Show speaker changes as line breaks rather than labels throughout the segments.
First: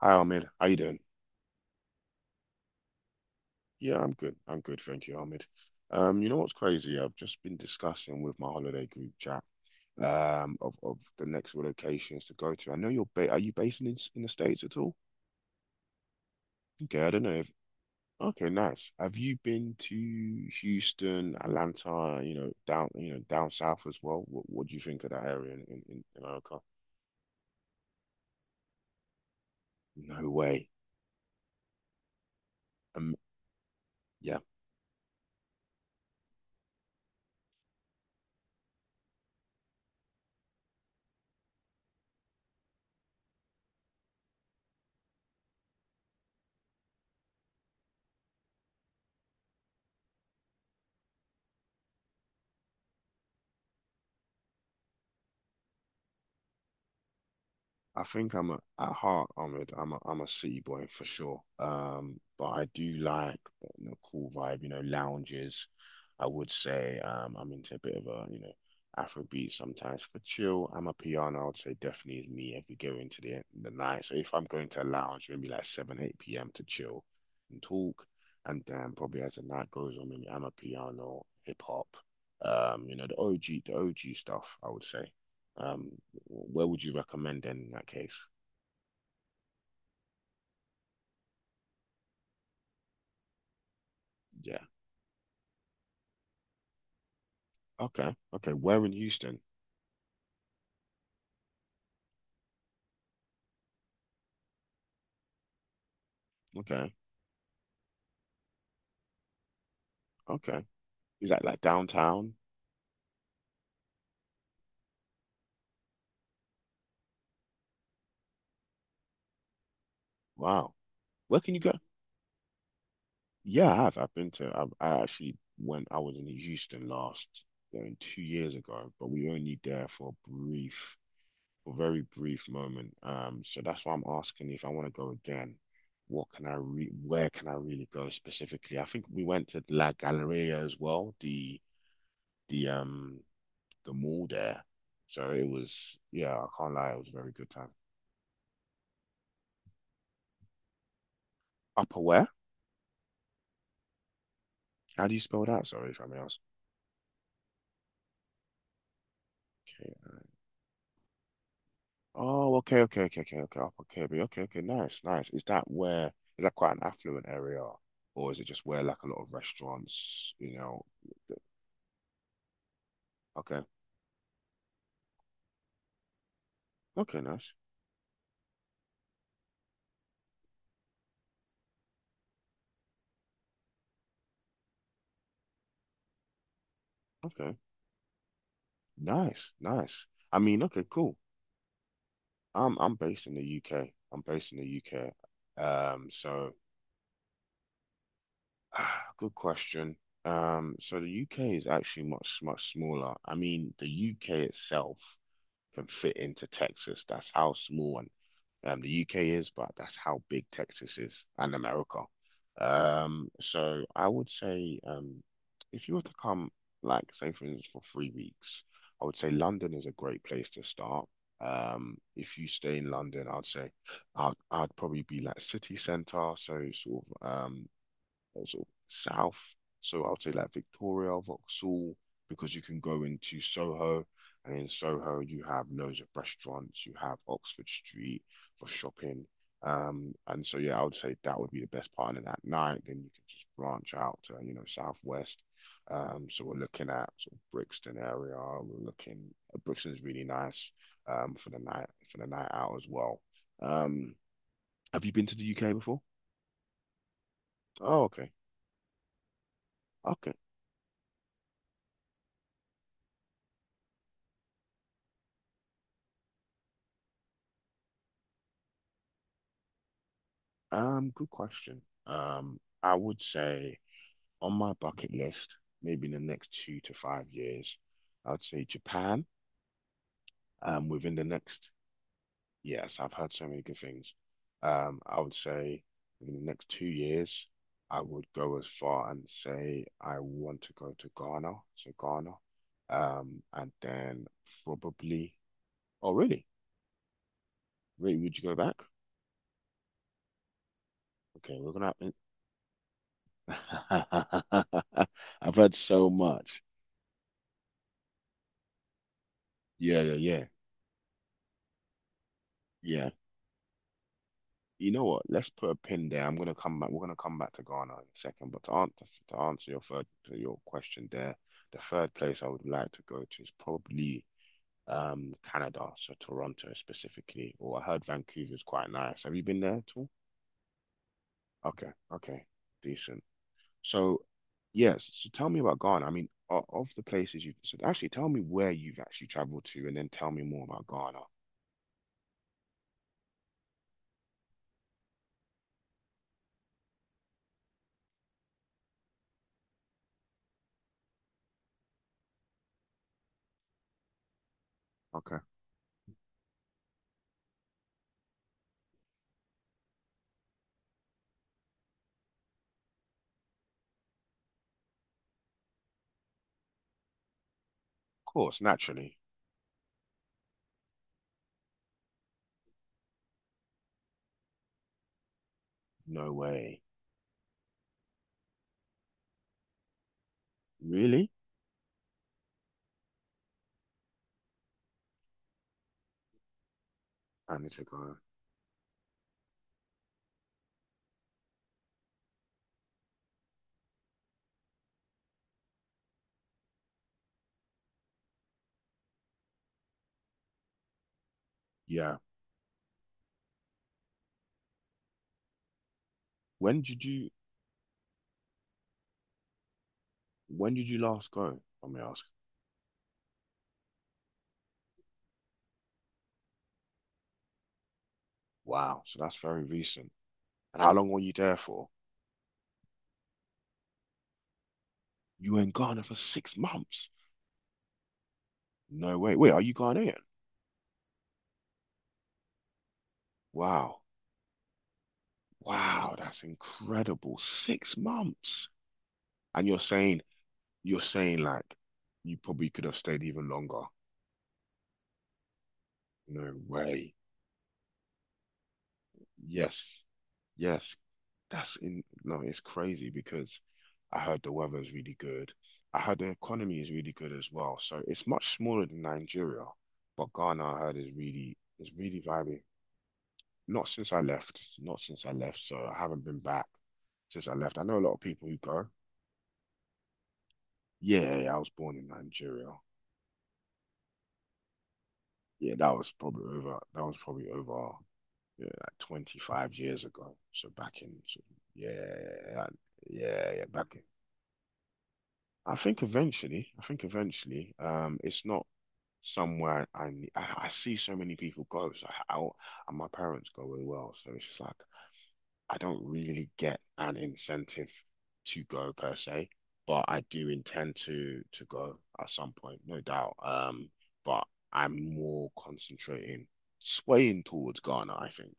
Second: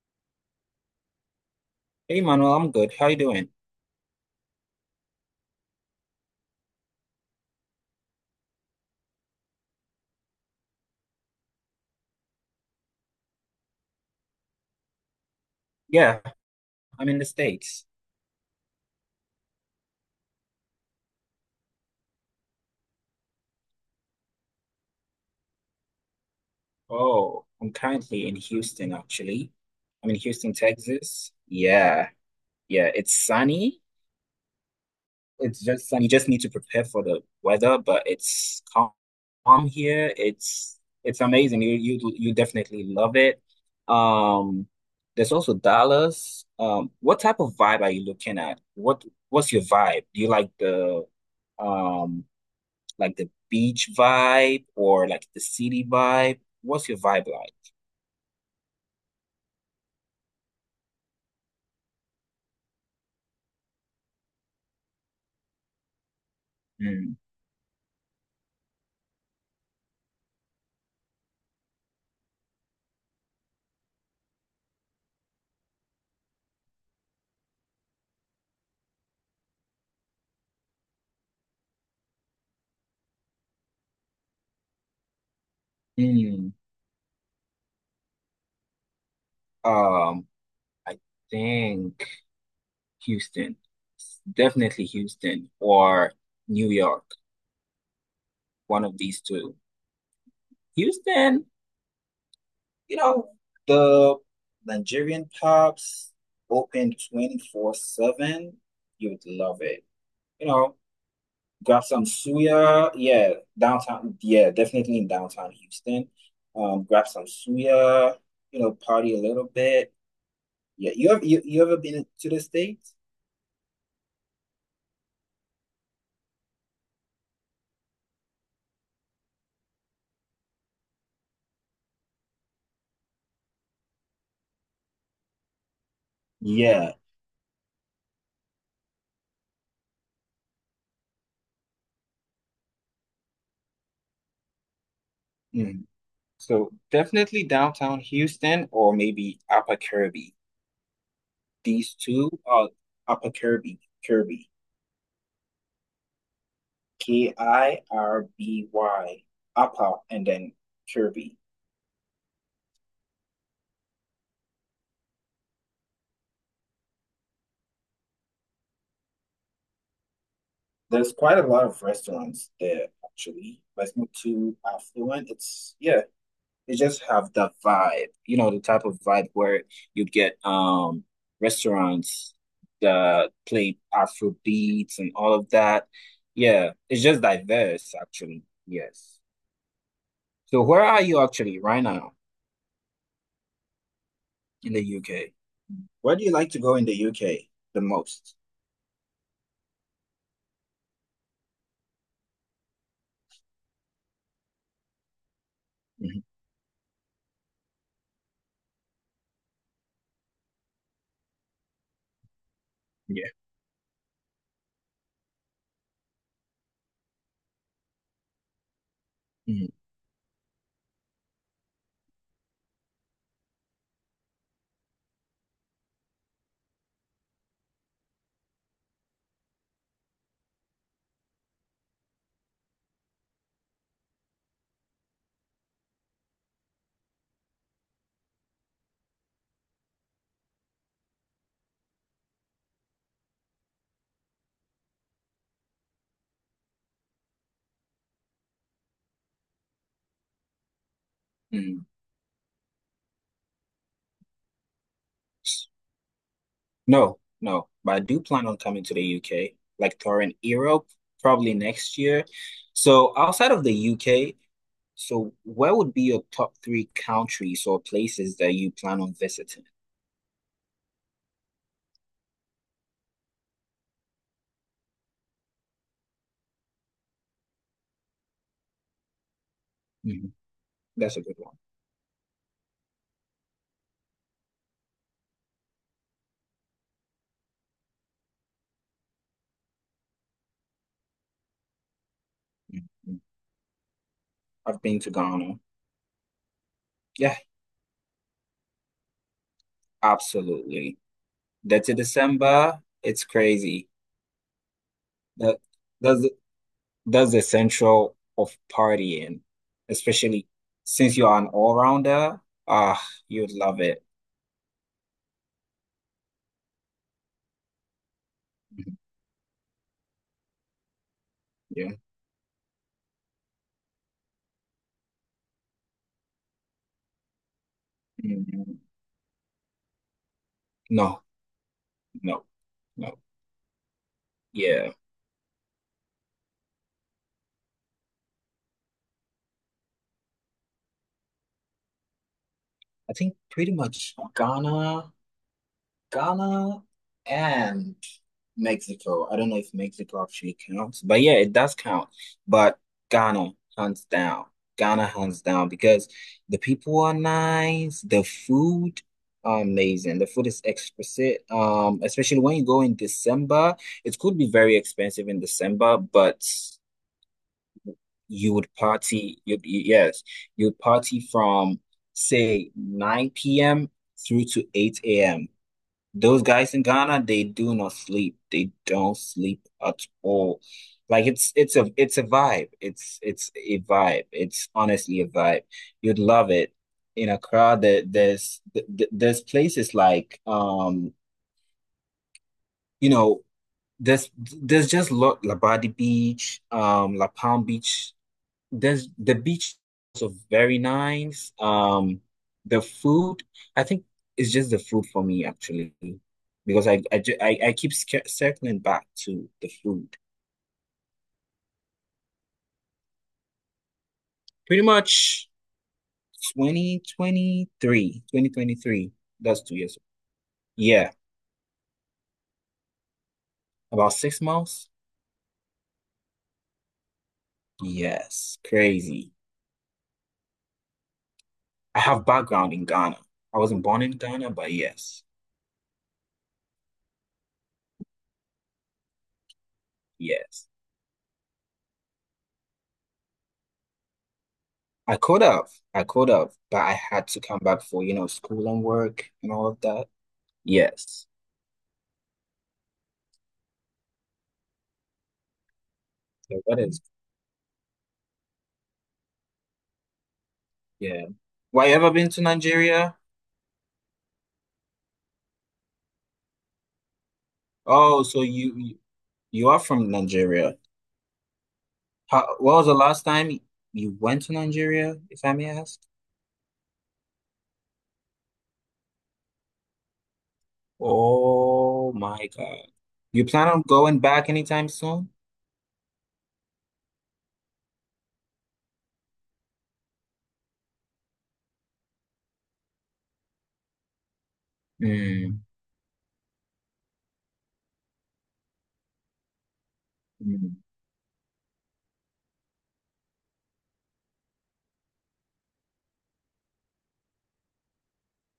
Hi Ahmed, how you doing?
Hey Manuel, I'm good. How you doing?
Yeah, I'm good. I'm good, thank you, Ahmed. You know what's crazy? I've just been discussing with my holiday group chat of the next locations to go to. I know you're ba are you based in the States at all?
Yeah,
Okay,
I'm
I
in
don't
the
know if.
States.
Okay, nice. Have you been to Houston, Atlanta, down south as well? What do you think of that area in America?
Oh, I'm currently in Houston, actually. I'm in
No
Houston,
way.
Texas. Yeah, yeah, it's
Um,
sunny.
yeah,
It's just sunny. You just need to prepare for the weather, but it's calm here. It's amazing. You definitely love it. Um, there's also Dallas. What type of vibe are you looking at? What's your vibe? Do you like the um like the beach vibe or like the city vibe? What's your vibe like?
I think at heart, I'm a city boy for sure. But I do like cool vibe, lounges. I would say
Mm,
I'm into a bit of a, Afrobeat sometimes for chill. I'm a piano, I would say definitely is me if we go into the night. So if I'm going to a lounge, maybe like 7, 8 p.m. to chill and talk. And then probably as the night goes on, maybe I'm a piano, hip hop, the OG stuff, I would say. Um,
mm.
where would you recommend then in that case?
Um, I think Houston.
Yeah.
Definitely Houston or New York.
Okay. Okay. Where
One
in
of these
Houston?
two. Houston, you know, the Nigerian pubs
Okay.
open 24/7. You would love it. You
Okay.
know,
Is that like
grab some
downtown?
suya, yeah, downtown, yeah, definitely in downtown Houston. Grab some suya, you know, party a little bit.
Wow.
Yeah, you have
Where
you,
can you
you
go?
ever been to the States?
Yeah, I have. I've been to. I actually went. I was in Houston last 2 years ago, but we were only there for a very brief moment. So that's why I'm asking if I want to go again. What can I re
Yeah.
where can I really go specifically? I think we went to La Galleria as well, the um the mall there. So it
Mhm.
was, yeah, I
So
can't lie, it was a very
definitely
good time.
downtown Houston or maybe Upper Kirby. These
Upperware?
two are Upper Kirby,
How do you spell that? Sorry if I may ask.
Kirby, Upper
Okay.
and then Kirby.
Oh, okay, okay, okay, okay, okay. Upper Kirby. Okay, okay, nice, nice. Is that quite an affluent area? Or is it just where like a lot of restaurants, you know?
There's quite a lot of restaurants there, actually.
Okay,
But it's not too affluent. It's yeah. They just
okay,
have that
nice.
vibe, you know, the type of vibe where you get restaurants that play Afro beats and all of that. Yeah, it's just
Okay,
diverse, actually. Yes.
nice, nice. I
So
mean,
where
okay,
are
cool.
you actually right now
I'm based in the UK. I'm based in the
in the
UK.
UK? Where do you like
So
to go in the UK the most?
Ah, good question. So the UK is actually much, much smaller. I mean, the UK itself can fit
Mhm.
into Texas. That's how small and the UK is, but that's how big Texas is and America.
Yeah.
So I would say if you were to come, like, say, for instance, for 3 weeks, I would say
Mhm.
London is a great place to start. If you stay in London, I'd say I'd probably be like city centre, so sort of south. So I'll say like Victoria, Vauxhall, because you can go into Soho, and in Soho you have loads of restaurants. You have Oxford Street for shopping. And so yeah, I would say that would be the best part. And at night, then you can just branch out to, southwest. So we're looking at sort of Brixton area. We're looking Brixton is really nice
Mhm.
for the night out as well. Um, have you been to the UK before?
No, no, but I
Oh,
do
okay.
plan on coming to the UK, like
Okay.
touring Europe probably next year. So outside of the UK, so where would be your top 3 countries or places that you plan on visiting?
Good question. I would say on my bucket list, maybe in the next 2 to 5 years, I'd say Japan.
Mhm.
Within
That's a
the
good one.
next, yes, I've heard so many good things. I would say within the next 2 years, I would go as far and say I want to go to Ghana, so Ghana.
Mhm.
And then
I've been to
probably,
Ghana.
oh really?
Yeah,
Really, would you go back?
absolutely.
Okay, we're
That's
gonna.
in December. It's crazy.
I've
That
heard so
that's the-
much.
that's the central of partying,
Yeah, yeah, yeah.
especially since you're an all-rounder. Ah,
Yeah.
you'd love it.
You know what? Let's put a pin there. I'm gonna come back. We're gonna come back to Ghana in a second. But to
Mhm.
answer to answer your third to your question there, the
Yeah.
third place I would like to go to is probably Canada, so Toronto specifically. Or I heard Vancouver's
Mm,
quite nice. Have you been there at all?
No,
Okay, okay,
no, no.
decent. So
Yeah.
yes, so tell me about Ghana. I mean, of the places you've so actually tell me where you've actually traveled to, and then tell me more about Ghana.
I think pretty much Ghana. Ghana and Mexico. I don't know if Mexico actually counts, but yeah, it does count. But Ghana, hands down. Ghana,
Okay,
hands
of
down, because the people are nice, the food are amazing. The food is exquisite. Especially when you go in December, it could be very expensive in December, but you
course,
would
naturally.
party. You'd party from say 9 p.m. through to 8 a.m.
No
Those guys
way.
in Ghana, they do not sleep. They don't sleep at all. Like
Really?
it's a vibe. It's a vibe. It's honestly a vibe. You'd love it. In
I need
Accra,
to
there,
go.
there's th- th- there's places like you know, there's just lot Labadi Beach, La Palm Beach, there's the beach is also very nice.
Yeah.
The food, I think it's just the food for me, actually,
When
because I
did
I
you
ju- I, I keep circling back to the food.
when did you last go? Let me ask.
Pretty much Twenty twenty three, twenty twenty
Wow,
three.
so that's very
That's 2 years.
recent. And how long
Yeah,
were you there for?
about 6 months.
You were in Ghana for 6 months.
Yes,
No
crazy.
way. Wait, are you Ghanaian?
I have background in Ghana. I wasn't
Wow.
born in Ghana, but yes,
Wow, that's incredible. 6 months. And you're saying
yes.
you're saying like you probably could have stayed even longer.
I could have,
No
but I
way.
had to come back for, you know, school and work and all of
Yes.
that.
Yes.
Yes.
That's in No, it's crazy because I heard the weather is really good. I heard the
So what
economy is
is,
really good as well. So it's much smaller than Nigeria, but Ghana I heard is
yeah.
really
Why
is
you ever
really
been to
vibing.
Nigeria?
Not since I left, not since I left. So I haven't been back since I left. I know a lot of
Oh, so
people who
you
go,
you you are from Nigeria.
yeah, yeah, yeah, I was born in Nigeria.
What was the last time you went to Nigeria, if I may
Yeah, that
ask?
was probably over. That was probably over, yeah, like 25 years ago. So back in, so yeah, yeah,
Oh my
yeah,
God. You
yeah, yeah,
plan on
back in.
going back anytime soon?
I think eventually, it's not somewhere I see so many people go, so and my parents go as well. So it's just like
Mm,
I don't really get an incentive to go per se, but I do
mm,
intend to go at some point, no doubt. But I'm more concentrating, swaying towards Ghana, I think.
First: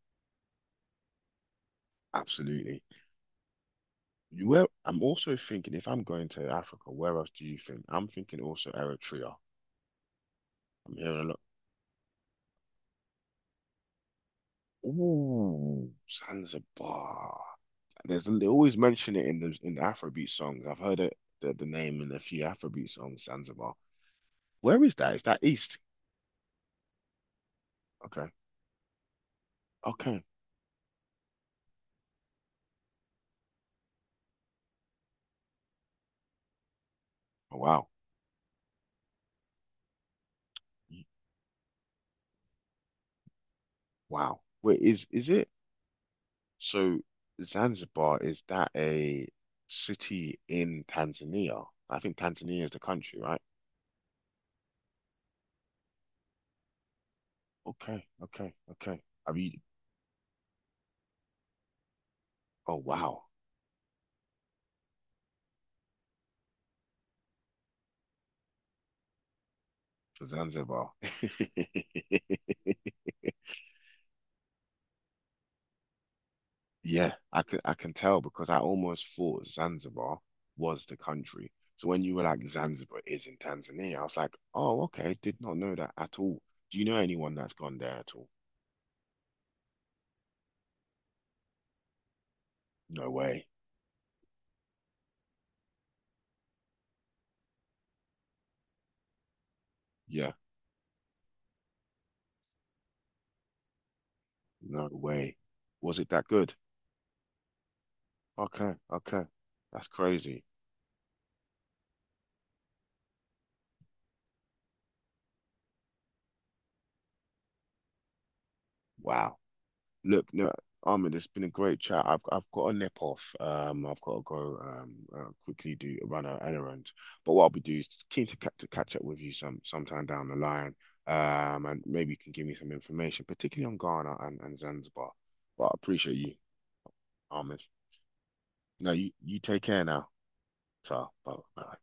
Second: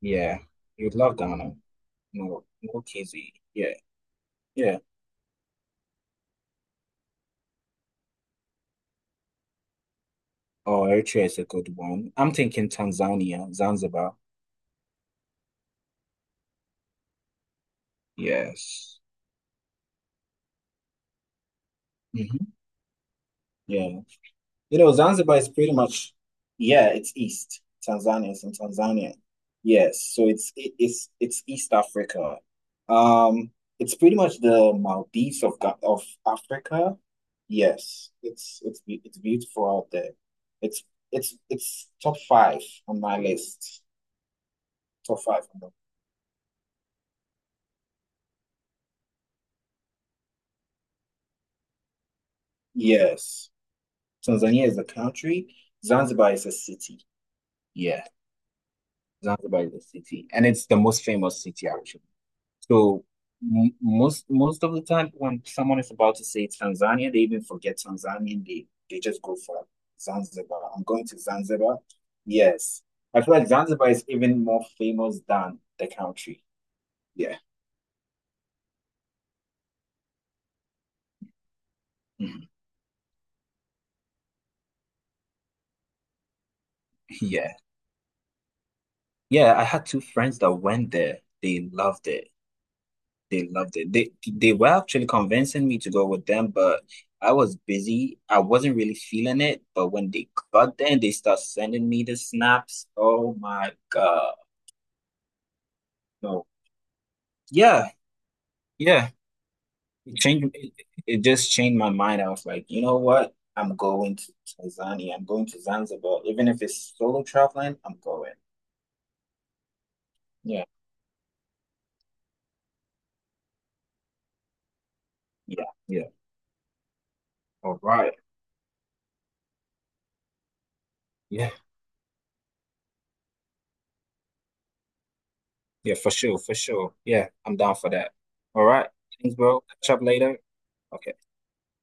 yeah. You'd love Ghana. No, no
Absolutely.
KZ. Yeah,
You where
yeah.
I'm also thinking if I'm going to Africa, where else do you think? I'm thinking also Eritrea.
Oh,
I'm hearing
Eritrea
a
is
lot.
a good one. I'm thinking Tanzania, Zanzibar.
Ooh, Zanzibar. There's they always
Yes.
mention it in the Afrobeat songs. I've heard it the name in a few
Hmm.
Afrobeat songs, Zanzibar.
Yeah.
Where is that? Is
Zanzibar
that
is pretty
east?
much, yeah, it's east.
Okay.
Tanzania is Tanzania. Yes,
Okay.
so it's it's East Africa. Um, it's pretty much the Maldives of of Africa.
Oh, wow.
Yes, it's beautiful out there. It's it's top 5 on my list.
Wow. Wait, is
Top
is
five.
it?
on the-
So Zanzibar, is that a city in Tanzania? I think Tanzania is the country, right?
Yes, Tanzania is a country. Zanzibar is a city. Yeah.
Okay, okay, okay. I you?
Zanzibar is a city, and it's the most famous city, actually.
Oh
So
wow.
m most most of the time when someone is about to say Tanzania, they even forget Tanzania and they just go for
For
Zanzibar. I'm
Zanzibar.
going to Zanzibar. Yes. I feel like Zanzibar is even more famous than the country.
Yeah,
Yeah.
I can tell because I almost thought Zanzibar was the country. So when you were like
Mhm.
Zanzibar is in Tanzania, I was like, oh, okay, did not know that at all. Do you know anyone
Yeah.
that's gone there at all?
Yeah, I had 2 friends that went there. They loved it.
No way.
They loved it. They were actually convincing me to go with them, but I was busy. I wasn't really feeling it. But when they
Yeah,
got there and they start sending me the snaps, oh my God.
no way. Was it that
No.
good?
Yeah,
Okay,
yeah.
okay. That's
It
crazy.
changed it, it just changed my mind. I was like, you know what? I'm going to Tanzania. I'm going to Zanzibar. Even if it's solo traveling, I'm going.
Wow. Look, no,
Yeah,
Ahmed, it's been a great chat. I've got a nip off. I've got to go
yeah,
quickly do
yeah.
run an errand. But what I'll be
All
doing is
right.
keen to catch up with you sometime down the line.
Yeah,
And maybe you can give me some information, particularly on Ghana and Zanzibar. But I
yeah, for
appreciate you,
sure, for sure. Yeah, I'm
Ahmed.
down for that. All right.
No,
Thanks,
you take
bro.
care
Catch up
now.
later.
So,
Okay.
bye. Bye.